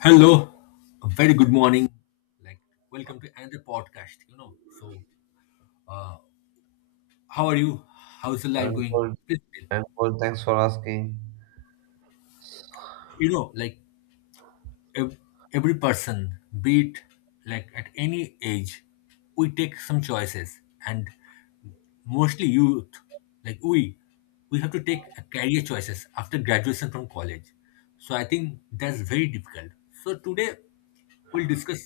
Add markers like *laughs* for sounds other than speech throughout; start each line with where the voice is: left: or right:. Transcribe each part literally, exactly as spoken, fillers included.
left: Hello, a very good morning. Like, welcome to another podcast. You know, so uh, how are you? How's the life
right: I'm
left: going?
right: good.
left: Please tell.
right: I'm good. Thanks for asking.
left: You know, like ev- every person, be it like at any age, we take some choices, and mostly youth, like we, we have to take a career choices after graduation from college. So I think that's very difficult. So today we'll discuss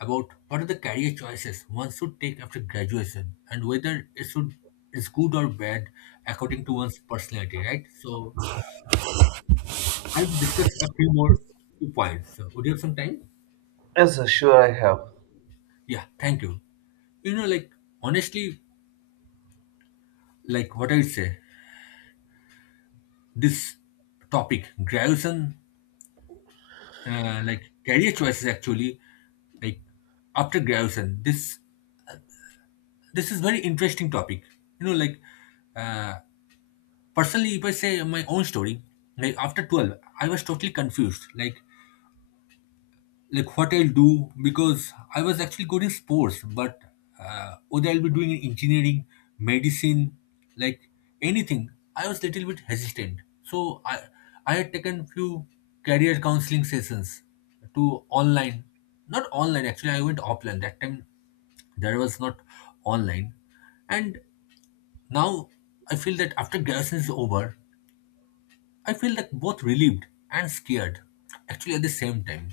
left: about what are the career choices one should take after graduation and whether it should is good or bad according to one's personality, right? So I'll discuss a few more points. So would you have some time?
right: Yes, sir, sure, I have.
left: Yeah, thank you. You know, like honestly, like what I would say, this topic, Grayson, uh, like career choices, actually, like after Grayson, this this is very interesting topic. You know, like uh, personally, if I say my own story, like after twelve, I was totally confused. Like like what I'll do because I was actually good in sports, but uh, whether I'll be doing engineering, medicine, like anything, I was little bit hesitant. So I I had taken few career counseling sessions to online, not online actually. I went offline that time. There was not online, and now I feel that after garrison is over, I feel like both relieved and scared actually at the same time,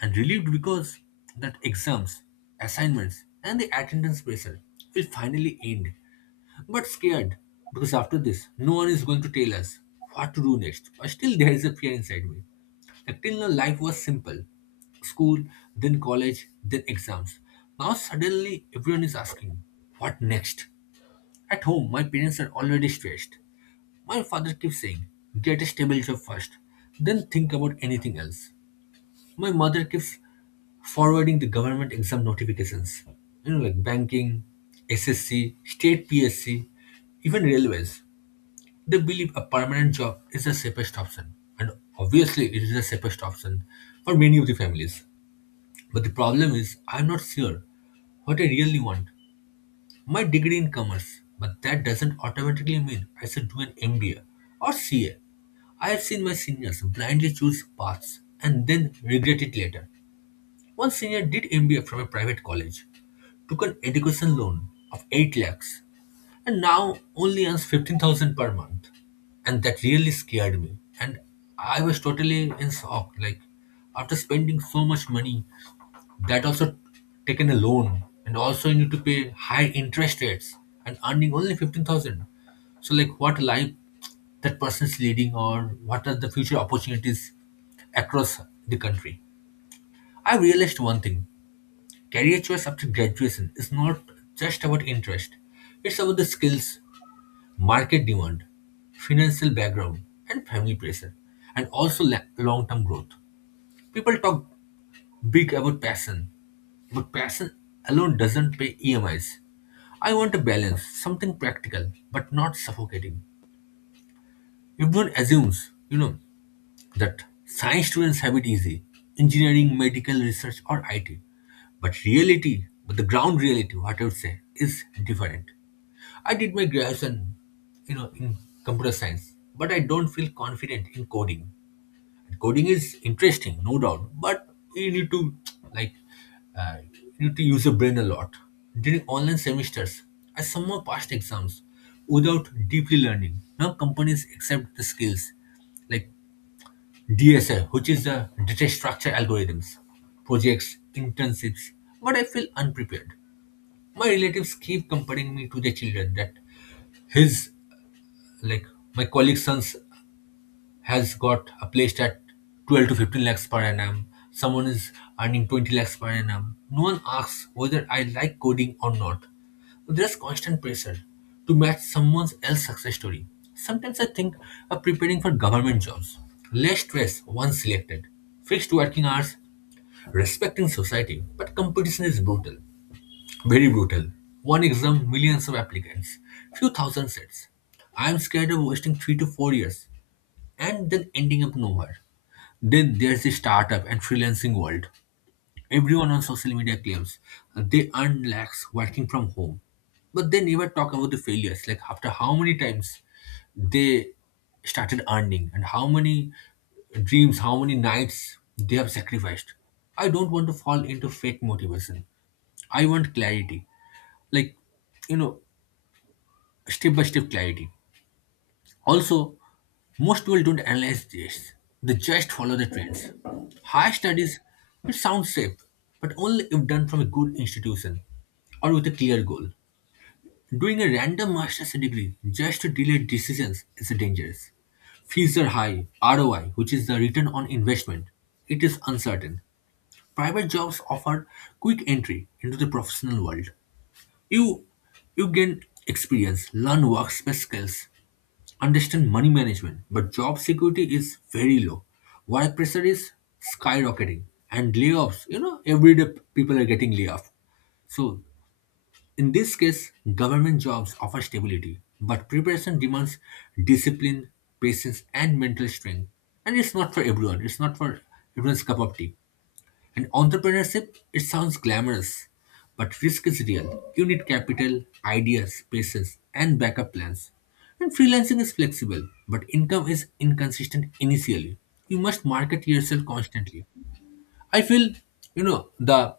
left: and relieved because that exams, assignments, and the attendance pressure will finally end. But scared because after this, no one is going to tell us what to do next. But still, there is a fear inside me. Like till now, life was simple, school, then college, then exams. Now, suddenly, everyone is asking, what next? At home, my parents are already stressed. My father keeps saying, get a stable job first, then think about anything else. My mother keeps forwarding the government exam notifications, you know, like banking, S S C, state P S C, even railways. They believe a permanent job is the safest option, and obviously, it is the safest option for many of the families. But the problem is, I'm not sure what I really want. My degree in commerce, but that doesn't automatically mean I should do an M B A or C A. I have seen my seniors blindly choose paths and then regret it later. One senior did M B A from a private college, took an education loan of eight lakhs, and now only earns fifteen thousand per month. And that really scared me. And I was totally in shock. Like, after spending so much money, that also taken a loan, and also you need to pay high interest rates and earning only fifteen thousand. So, like, what life that person is leading, or what are the future opportunities across the country? I realized one thing, career choice after graduation is not just about interest, it's about the skills, market demand, financial background, and family pressure, and also long term growth. People talk big about passion, but passion alone doesn't pay E M Is. I want a balance, something practical, but not suffocating. Everyone assumes, you know, that science students have it easy, engineering, medical research, or IT, but reality, but the ground reality, what I would say, is different. I did my graduation, you know in computer science, but I don't feel confident in coding. Coding is interesting, no doubt, but you need to like uh, you need to use your brain a lot during online semesters. I somehow passed exams without deeply learning. Now companies accept the skills like D S A, which is the data structure algorithms, projects, internships, but I feel unprepared. My relatives keep comparing me to their children, that his, like, my colleague's son's has got a placed at twelve to fifteen lakhs per annum. Someone is earning twenty lakhs per annum. No one asks whether I like coding or not. There's constant pressure to match someone else's success story. Sometimes I think of preparing for government jobs. Less stress once selected. Fixed working hours, respecting society. But competition is brutal. Very brutal. One exam, millions of applicants. Few thousand sets. I am scared of wasting three to four years and then ending up nowhere. Then there's the startup and freelancing world. Everyone on social media claims they earn lakhs working from home, but they never talk about the failures. Like after how many times they started earning, and how many dreams, how many nights they have sacrificed. I don't want to fall into fake motivation. I want clarity, like, you know, step by step clarity. Also, most people don't analyze this, they just follow the trends. Higher studies, it sounds safe, but only if done from a good institution or with a clear goal. Doing a random master's degree just to delay decisions is dangerous. Fees are high, R O I, which is the return on investment, it is uncertain. Private jobs offer quick entry into the professional world. You you gain experience, learn workspace skills, understand money management, but job security is very low. Work pressure is skyrocketing, and layoffs, you know, every day people are getting laid off. So, in this case, government jobs offer stability, but preparation demands discipline, patience, and mental strength. And it's not for everyone, it's not for everyone's cup of tea. And entrepreneurship, it sounds glamorous, but risk is real. You need capital, ideas, patience, and backup plans. And freelancing is flexible, but income is inconsistent initially. You must market yourself constantly. I feel, you know, the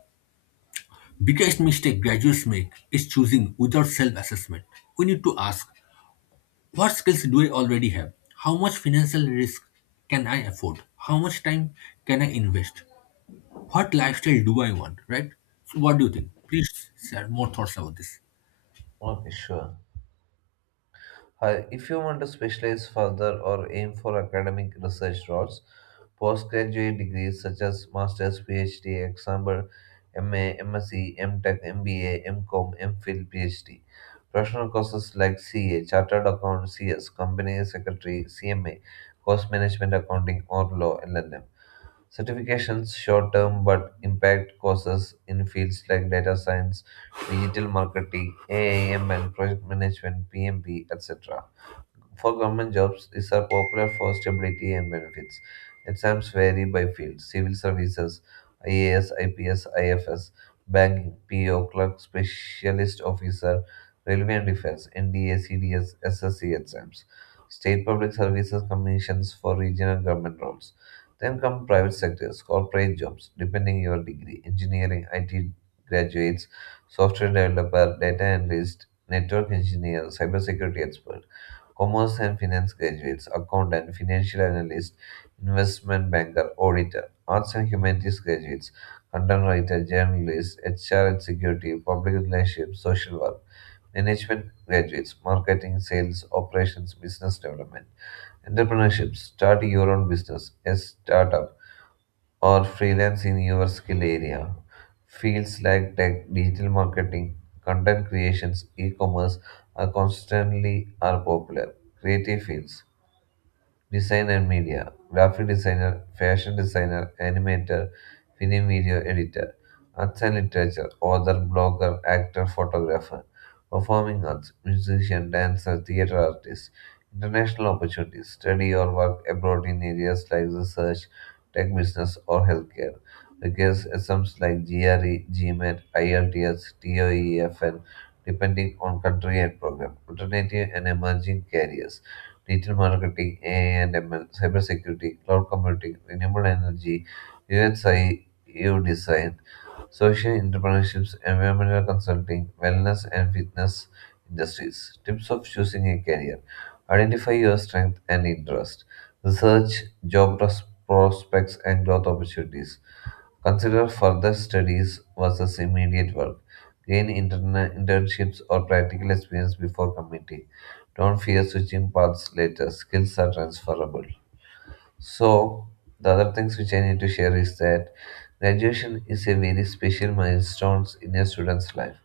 left: biggest mistake graduates make is choosing without self assessment. We need to ask, what skills do I already have? How much financial risk can I afford? How much time can I invest? What lifestyle do I want, right? So what do you think? Please share more thoughts about this.
right: Okay, sure. Hi, if you want to specialize further or aim for academic research roles, postgraduate degrees such as Master's, PhD, example, M A, MSc, MTech, M B A, MCom, MPhil, PhD. Professional courses like C A, Chartered Accountant, C S, Company Secretary, C M A, Course Management Accounting, or Law, L L M. Certifications short term but impact courses in fields like data science, digital marketing, A I M and project management, P M P, et cetera. For government jobs, these are popular for stability and benefits. Exams vary by field civil services, IAS, IPS, IFS, banking, PO, clerk, specialist officer, railway and defense, N D A, C D S, S S C exams, state public services commissions for regional government roles. Then come private sectors, corporate jobs, depending your degree, engineering, I T graduates, software developer, data analyst, network engineer, cybersecurity expert commerce and finance graduates, accountant, financial analyst, investment banker, auditor, arts and humanities graduates, content writer, journalist, H R executive, public relations, social work, management graduates, marketing, sales, operations, business development, entrepreneurship, start your own business, a startup, or freelance in your skill area. Fields like tech, digital marketing, content creations, e-commerce are constantly are popular. Creative fields. Design and media graphic designer, fashion designer, animator, film video editor, arts and literature, author, blogger, actor, photographer, performing arts, musician, dancer, theater artist, international opportunities, study or work abroad in areas like research, tech business, or healthcare. Requires exams like GRE, GMAT, IELTS, TOEFL, depending on country and program. Alternative and emerging careers digital marketing, A I and M L, cybersecurity, cloud computing, renewable energy, U S I, design, social entrepreneurships, environmental consulting, wellness and fitness industries. Tips of choosing a career. Identify your strength and interest. Research job pros- prospects and growth opportunities. Consider further studies versus immediate work. Gain interna- internships or practical experience before committing. Don't fear switching paths later. Skills are transferable. So, the other things which I need to share is that graduation is a very special milestone in a student's life.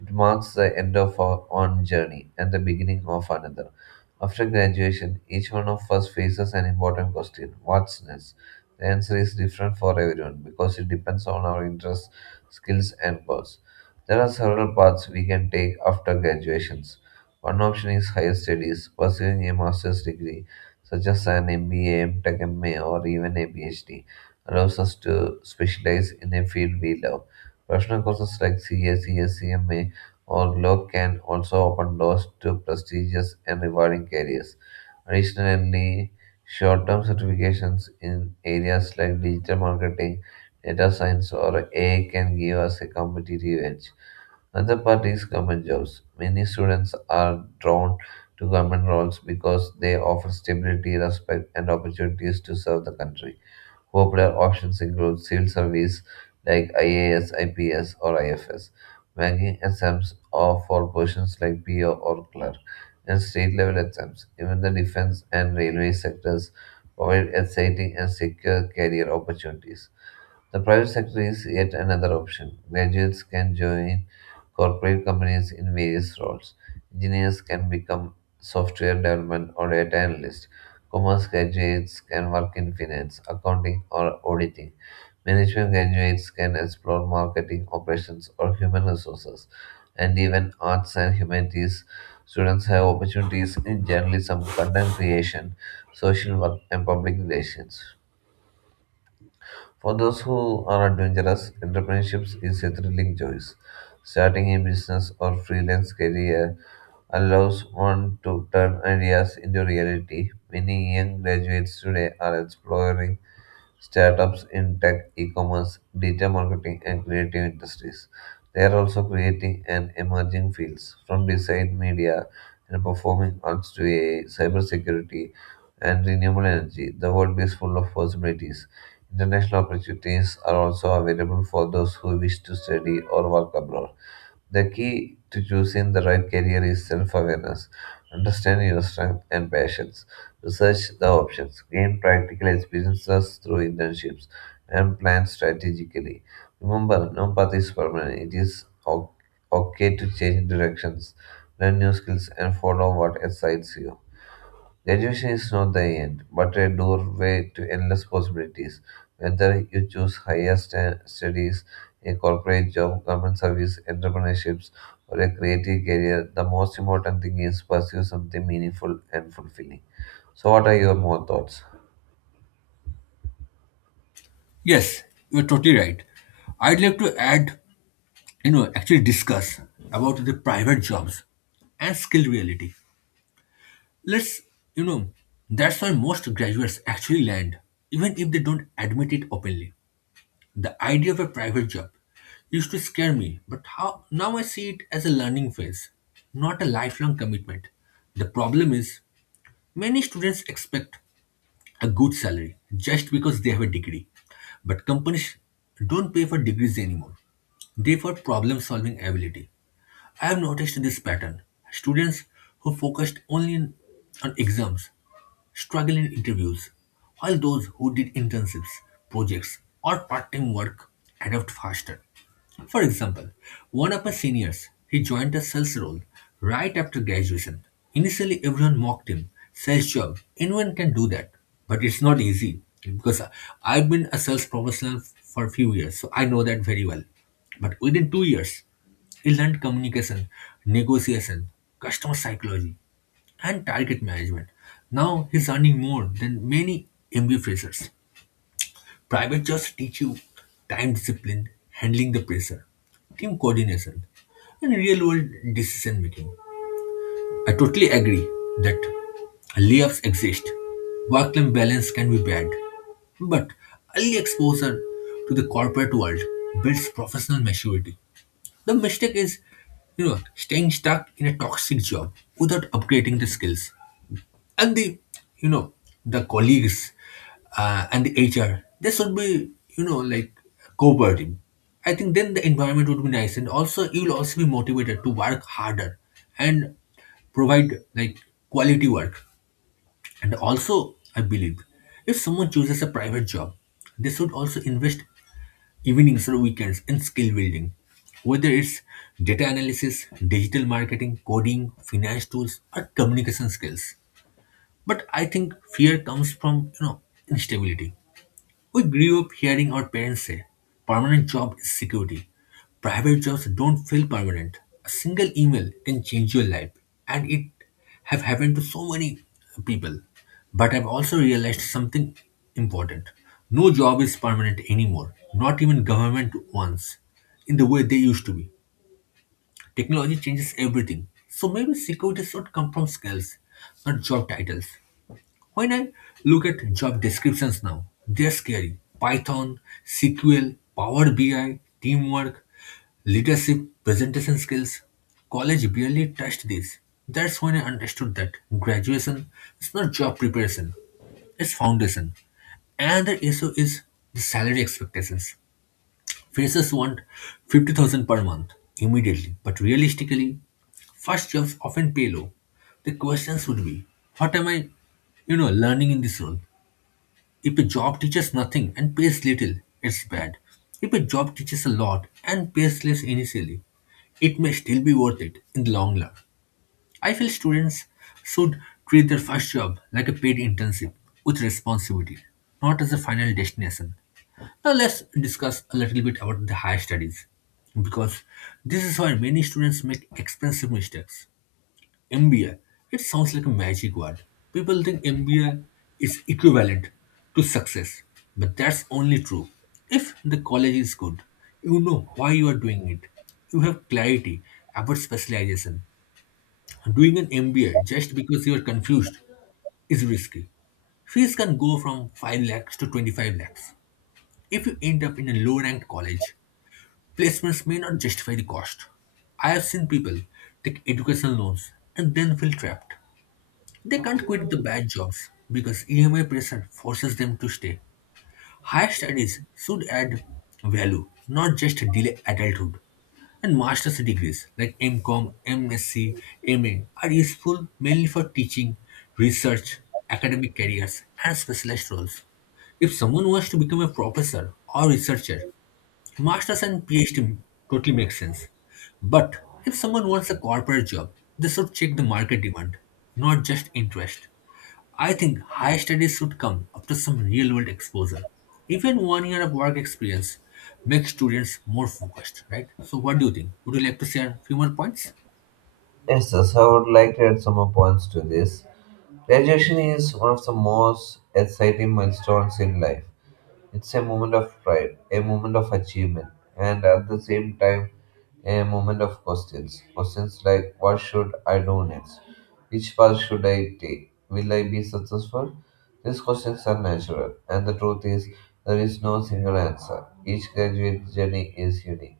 right: It marks the end of our own journey and the beginning of another. After graduation, each one of us faces an important question: what's next? The answer is different for everyone because it depends on our interests, skills, and goals. There are several paths we can take after graduations. One option is higher studies, pursuing a master's degree, such as an M B A, MTech, M A, or even a PhD, allows us to specialize in a field we love. Professional courses like C A, or luck can also open doors to prestigious and rewarding careers. Additionally, short term certifications in areas like digital marketing, data science, or A I can give us a competitive edge. Another part is government jobs. Many students are drawn to government roles because they offer stability, respect, and opportunities to serve the country. Popular options include civil service like I A S, I P S, or I F S, banking exams are for positions like P O or clerk, and state level exams. Even the defense and railway sectors provide exciting and secure career opportunities. The private sector is yet another option. Graduates can join corporate companies in various roles. Engineers can become software development or data analyst. Commerce graduates can work in finance, accounting, or auditing. Management graduates can explore marketing, operations, or human resources. And even arts and humanities students have opportunities in journalism, content creation, social work, and public relations. For those who are adventurous, entrepreneurship is a thrilling choice. Starting a business or freelance career allows one to turn ideas into reality. Many young graduates today are exploring startups in tech, e-commerce, digital marketing, and creative industries. They are also creating and emerging fields from design, media, and performing arts to A I, cybersecurity, and renewable energy. The world is full of possibilities. International opportunities are also available for those who wish to study or work abroad. The key to choosing the right career is self awareness. Understand your strengths and passions. Research the options. Gain practical experiences through internships and plan strategically. Remember, no path is permanent. It is o- okay to change directions, learn new skills, and follow what excites you. Graduation is not the end, but a doorway to endless possibilities. Whether you choose higher sta- studies, a corporate job, government service, entrepreneurships, or a creative career, the most important thing is pursue something meaningful and fulfilling. So, what are your more thoughts?
left: Yes, you're totally right. I'd like to add, you know, actually discuss about the private jobs and skill reality. Let's, you know, that's why most graduates actually land, even if they don't admit it openly. The idea of a private job used to scare me, but how now I see it as a learning phase, not a lifelong commitment. The problem is, many students expect a good salary just because they have a degree. But companies don't pay for degrees anymore. They for problem solving ability. I have noticed this pattern. Students who focused only in- on exams struggle in interviews, while those who did internships, projects, or part time work adapt faster. For example, one of my seniors, he joined a sales role right after graduation. Initially, everyone mocked him. Sales job, anyone can do that. But it's not easy because I- have been a sales professional for a few years, so I know that very well. But within two years, he learned communication, negotiation, customer psychology, and target management. Now he's earning more than many M B A freshers. Private jobs teach you time discipline, handling the pressure, team coordination, and real world decision making. I totally agree that layoffs exist. Work life balance can be bad, but early exposure to the corporate world builds professional maturity. The mistake is, you know, staying stuck in a toxic job without upgrading the skills, and the you know the colleagues, uh, and the HR, they should be you know like cooperative. I think then the environment would be nice, and also you'll also be motivated to work harder and provide like quality work. And also I believe, if someone chooses a private job, they should also invest evenings or weekends in skill building, whether it's data analysis, digital marketing, coding, finance tools, or communication skills. But I think fear comes from, you know, instability. We grew up hearing our parents say, permanent job is security. Private jobs don't feel permanent. A single email can change your life. And it have happened to so many people. But I've also realized something important. No job is permanent anymore, not even government ones, in the way they used to be. Technology changes everything. So maybe security should come from skills, not job titles. When I look at job descriptions now, they're scary. Python, S Q L, Power B I, teamwork, leadership, presentation skills. College barely touched this. That's when I understood that graduation is not job preparation, it's foundation. And the issue is the salary expectations. Freshers want fifty thousand per month immediately, but realistically, first jobs often pay low. The questions would be, what am I, you know, learning in this role? If a job teaches nothing and pays little, it's bad. If a job teaches a lot and pays less initially, it may still be worth it in the long run. I feel students should treat their first job like a paid internship with responsibility, not as a final destination. Now let's discuss a little bit about the higher studies, because this is where many students make expensive mistakes. M B A. It sounds like a magic word. People think M B A is equivalent to success, but that's only true if the college is good. You know why you are doing it. You have clarity about specialization. Doing an M B A just because you are confused is risky. Fees can go from five lakhs to twenty-five lakhs. If you end up in a low ranked college, placements may not justify the cost. I have seen people take educational loans and then feel trapped. They can't quit the bad jobs because E M I pressure forces them to stay. Higher studies should add value, not just delay adulthood. And master's degrees like M com, MSc, M A are useful mainly for teaching, research, academic careers, and specialized roles. If someone wants to become a professor or researcher, Masters and PhD totally makes sense. But if someone wants a corporate job, they should check the market demand, not just interest. I think higher studies should come after some real world exposure. Even one year of work experience makes students more focused, right? So, what do you think? Would you like to share a few more points?
right: Yes, sir. So I would like to add some more points to this. Graduation is one of the most exciting milestones in life. It's a moment of pride, a moment of achievement, and at the same time, a moment of questions. Questions like, what should I do next? Which path should I take? Will I be successful? These questions are natural, and the truth is, there is no single answer. Each graduate journey is unique.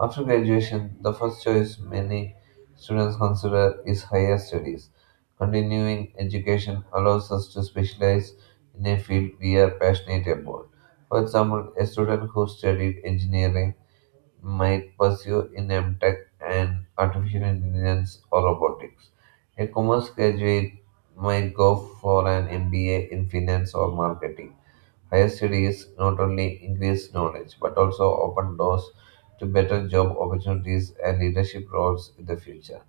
right: After graduation, the first choice many students consider is higher studies. Continuing education allows us to specialize in a field we are passionate about. For example, a student who studied engineering might pursue in MTech and artificial intelligence or robotics. A commerce graduate might go for an M B A in finance or marketing. Higher studies not only increase knowledge but also open doors to better job opportunities and leadership roles in the future.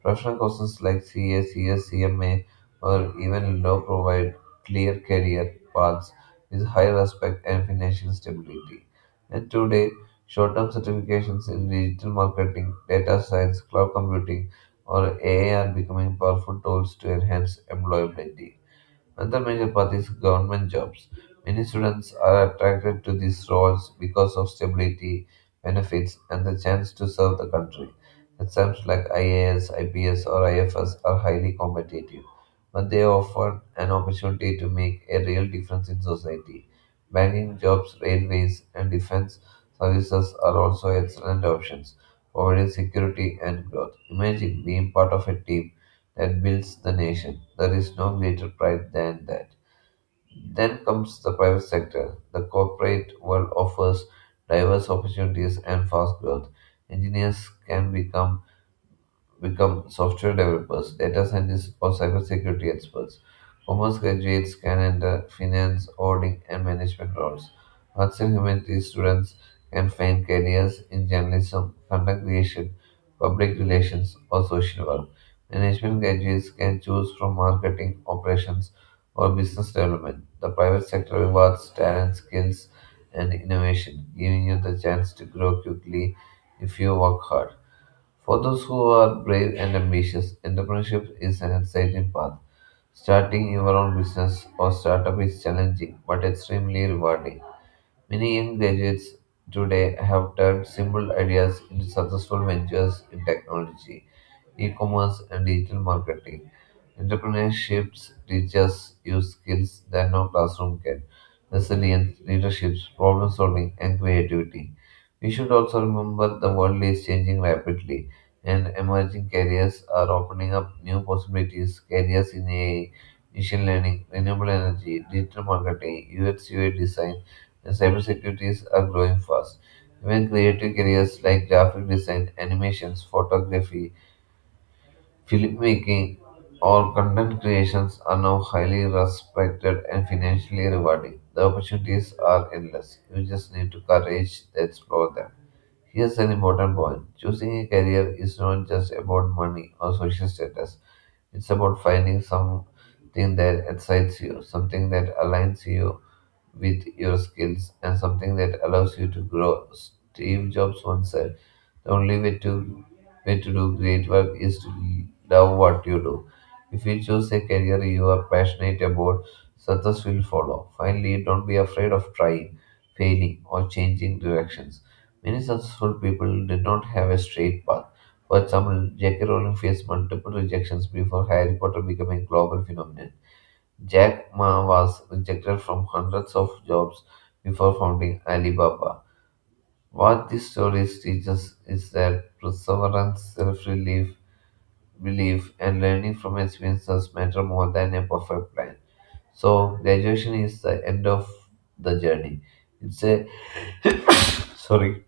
right: Professional courses like C A, C S, C M A, or even law provide clear career paths with high respect and financial stability. And today, short term certifications in digital marketing, data science, cloud computing, or A I are becoming powerful tools to enhance employability. Another major part is government jobs. Many students are attracted to these roles because of stability, benefits, and the chance to serve the country. Exams like I A S, I P S, or I F S are highly competitive, but they offer an opportunity to make a real difference in society. Banking jobs, railways, and defense services are also excellent options, providing security and growth. Imagine being part of a team that builds the nation. There is no greater pride than that. Then comes the private sector. The corporate world offers diverse opportunities and fast growth. Engineers can become become software developers, data scientists, or cybersecurity experts. Commerce graduates can enter finance, auditing, and management roles. Arts and humanities students can find careers in journalism, content creation, public relations, or social work. Management graduates can choose from marketing, operations, or business development. The private sector rewards talent, skills, and innovation, giving you the chance to grow quickly if you work hard. For those who are brave and ambitious, entrepreneurship is an exciting path. Starting your own business or startup is challenging but extremely rewarding. Many young graduates today have turned simple ideas into successful ventures in technology, e commerce, and digital marketing. Entrepreneurship teaches you skills that no classroom can: resilience, leadership, problem solving, and creativity. We should also remember the world is changing rapidly, and emerging careers are opening up new possibilities. Careers in A I, machine learning, renewable energy, digital marketing, U X U I design, and cybersecurity are growing fast. Even creative careers like graphic design, animations, photography, filmmaking, or content creations are now highly respected and financially rewarding. The opportunities are endless. You just need to courage to explore them. Here's an important point. Choosing a career is not just about money or social status. It's about finding something that excites you, something that aligns you with your skills, and something that allows you to grow. Steve Jobs once said, the only way to way to do great work is to love what you do. If you choose a career you are passionate about, success will follow. Finally, don't be afraid of trying, failing, or changing directions. Many successful people did not have a straight path. For example, J K. Rowling faced multiple rejections before Harry Potter became a global phenomenon. Jack Ma was rejected from hundreds of jobs before founding Alibaba. What these stories teach us is that perseverance, self relief, belief, and learning from experiences matter more than a perfect plan. So, graduation is the end of the journey. It's a sorry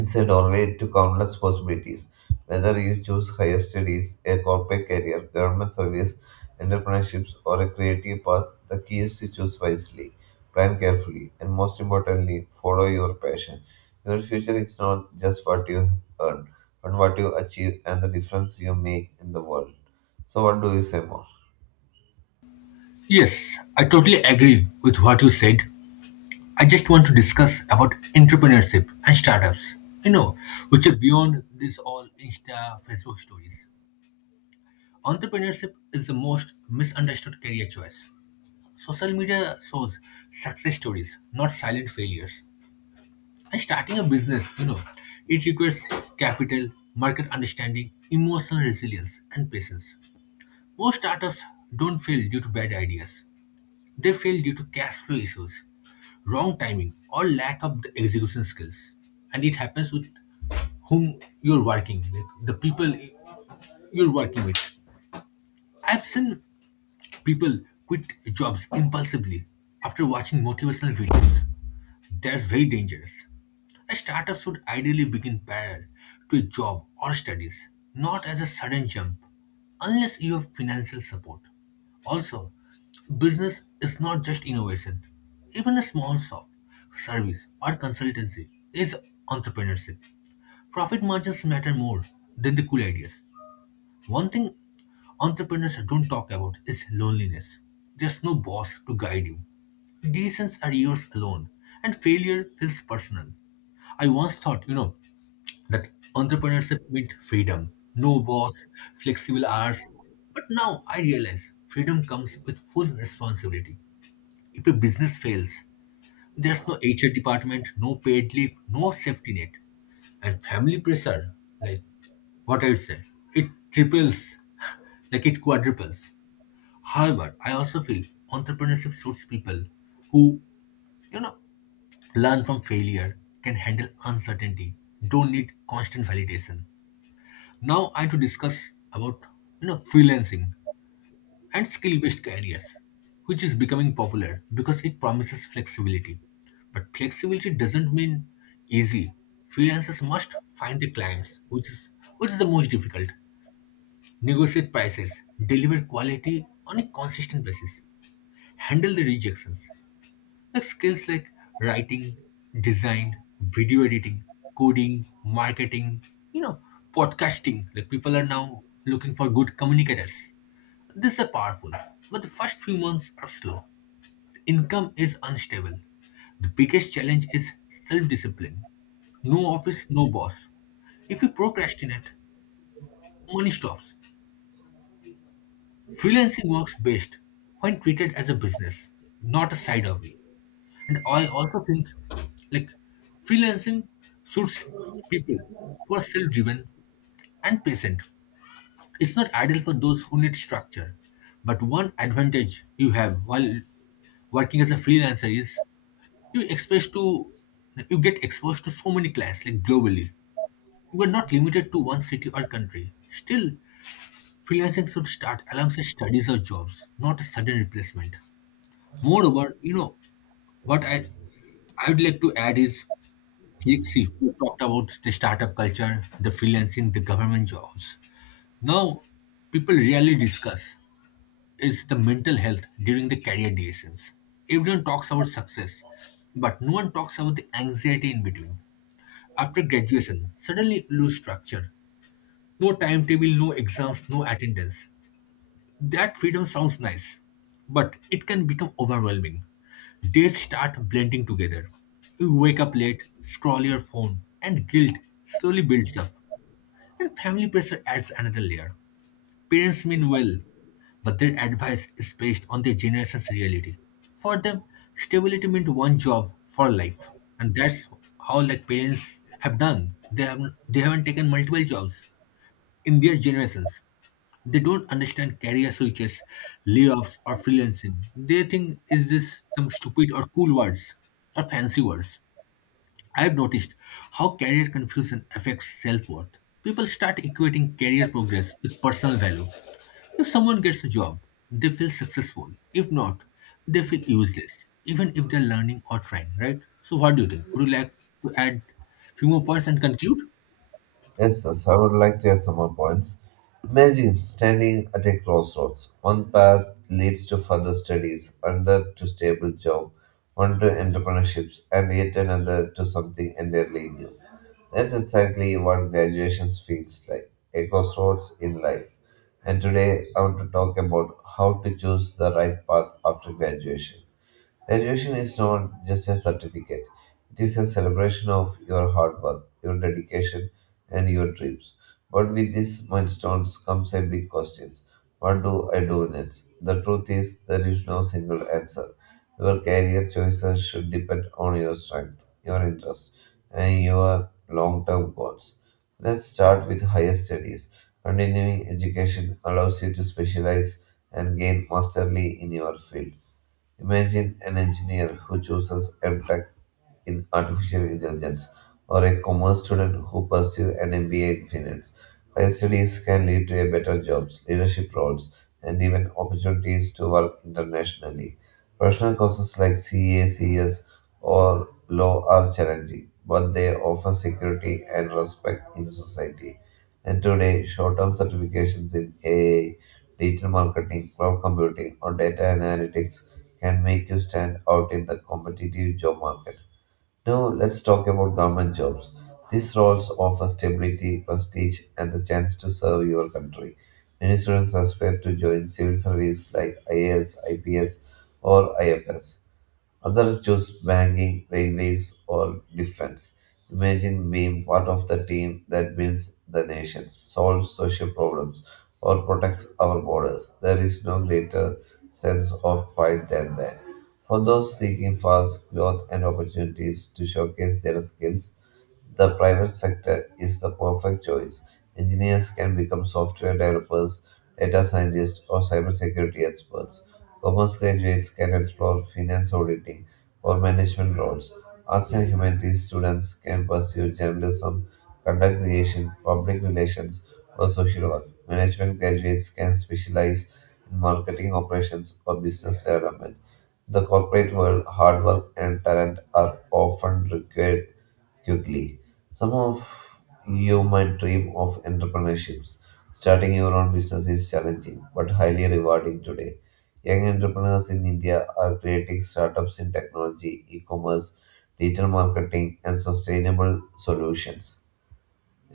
right: it's a doorway to countless possibilities. Whether you choose higher studies, a corporate career, government service, entrepreneurships, or a creative path, the key is to choose wisely, plan carefully, and most importantly, follow your passion. Your future is not just what you earn, but what you achieve and the difference you make in the world. So, what do you say more?
left: Yes, I totally agree with what you said. I just want to discuss about entrepreneurship and startups, you know, which are beyond this all Insta, Facebook stories. Entrepreneurship is the most misunderstood career choice. Social media shows success stories, not silent failures. And starting a business, you know, it requires capital, market understanding, emotional resilience, and patience. Most startups don't fail due to bad ideas. They fail due to cash flow issues, wrong timing, or lack of the execution skills. And it happens with whom you're working, like the people you're working with. I've seen People quit jobs impulsively after watching motivational videos. That's very dangerous. A startup should ideally begin parallel to a job or studies, not as a sudden jump, unless you have financial support. Also, business is not just innovation. Even a small shop, service, or consultancy is entrepreneurship. Profit margins matter more than the cool ideas. One thing entrepreneurs don't talk about is loneliness. There's no boss to guide you. Decisions are yours alone, and failure feels personal. I once thought, you know, that entrepreneurship meant freedom, no boss, flexible hours. But now I realize freedom comes with full responsibility. If a business fails, there's no H R department, no paid leave, no safety net. And family pressure, like what I'd say, it triples, *laughs* like it quadruples. However, I also feel entrepreneurship suits people who, you know, learn from failure, can handle uncertainty, don't need constant validation. Now I want to discuss about, you know, freelancing and skill based careers, which is becoming popular because it promises flexibility. But flexibility doesn't mean easy. Freelancers must find the clients, which is, which is the most difficult, negotiate prices, deliver quality on a consistent basis, handle the rejections. Like skills like writing, design, video editing, coding, marketing, you know, podcasting. Like people are now looking for good communicators, this is powerful, but the first few months are slow. The income is unstable. The biggest challenge is self discipline. No office, no boss. If you procrastinate, money stops. Freelancing works best when treated as a business, not a side hobby. And I also think like freelancing suits people who are self driven and patient. It's not ideal for those who need structure, but one advantage you have while working as a freelancer is you exposed to you get exposed to so many clients like globally. You are not limited to one city or country. Still, freelancing should start alongside studies or jobs, not a sudden replacement. Moreover, you know what I I would like to add is, you see, we talked about the startup culture, the freelancing, the government jobs. Now people rarely discuss is the mental health during the career decisions. Everyone talks about success, but no one talks about the anxiety in between. After graduation, suddenly lose structure. No timetable, no exams, no attendance. That freedom sounds nice, but it can become overwhelming. Days start blending together. You wake up late, scroll your phone, and guilt slowly builds up. And family pressure adds another layer. Parents mean well, but their advice is based on their generation's reality. For them, stability meant one job for life, and that's how like parents have done. They haven't they haven't taken multiple jobs in their generations. They don't understand career switches, layoffs, or freelancing. They think is this some stupid or cool words or fancy words. I've noticed how career confusion affects self worth. People start equating career progress with personal value. If someone gets a job, they feel successful. If not, they feel useless, even if they're learning or trying, right? So, what do you think? Would you like to add few more points and conclude?
right: Yes, yes, I would like to add some more points. Imagine standing at a crossroads. One path leads to further studies, another to stable job, one to entrepreneurships, and yet another to something entirely new. That's exactly what graduation feels like, a crossroads in life. And today I want to talk about how to choose the right path after graduation. Graduation is not just a certificate, it is a celebration of your hard work, your dedication, and your dreams. But with these milestones comes a big question: what do I do next? The truth is, there is no single answer. Your career choices should depend on your strength, your interest, and your long term goals. Let's start with higher studies. Continuing education allows you to specialize and gain mastery in your field. Imagine an engineer who chooses a track in artificial intelligence, or a commerce student who pursues an M B A in finance. Higher studies can lead to a better jobs, leadership roles, and even opportunities to work internationally. Professional courses like C A, C S, or law are challenging, but they offer security and respect in society. And today, short-term certifications in A I, digital marketing, cloud computing, or data analytics can make you stand out in the competitive job market. Now, let's talk about government jobs. These roles offer stability, prestige, and the chance to serve your country. Many students aspire to join civil service like I A S, I P S, or I F S. Others choose banking, railways, or defense. Imagine being part of the team that builds the nations, solves social problems, or protects our borders. There is no greater sense of pride than that. For those seeking fast growth and opportunities to showcase their skills, the private sector is the perfect choice. Engineers can become software developers, data scientists, or cybersecurity experts. Commerce graduates can explore finance auditing or management roles. Arts and humanities students can pursue journalism, content creation, public relations, or social work. Management graduates can specialize in marketing operations or business development. In the corporate world, hard work and talent are often required quickly. Some of you might dream of entrepreneurships. Starting your own business is challenging but highly rewarding today. Young entrepreneurs in India are creating startups in technology, e commerce, digital marketing, and sustainable solutions.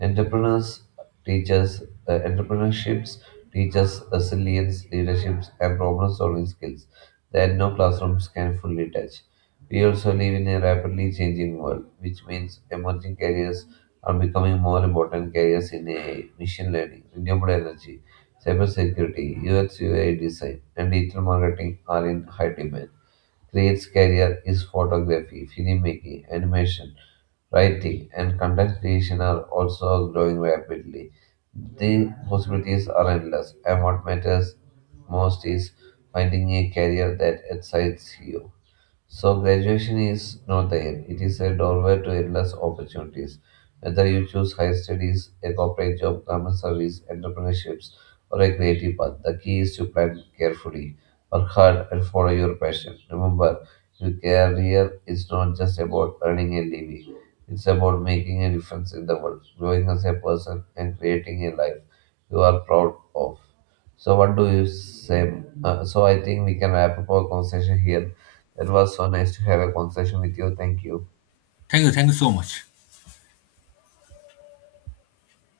right: Entrepreneurs teaches uh, Entrepreneurships teaches resilience, leaderships, and problem-solving skills that no classrooms can fully touch. We also live in a rapidly changing world, which means emerging careers are becoming more important careers in A I, machine learning, renewable energy, cybersecurity, U X U I design, and digital marketing are in high demand. Creates career is photography, filmmaking, animation, writing, and content creation are also growing rapidly. The possibilities are endless, and what matters most is finding a career that excites you. So, graduation is not the end, it is a doorway to endless opportunities. Whether you choose higher studies, a corporate job, government service, entrepreneurships, or a creative path, the key is to plan carefully, work hard, and follow your passion. Remember, your career is not just about earning a living, it's about making a difference in the world, growing as a person, and creating a life you are proud of. So, what do you say? Uh, so, I think we can wrap up our conversation here. That was so nice to have a conversation with you. Thank you.
left: Thank you. Thank you so much.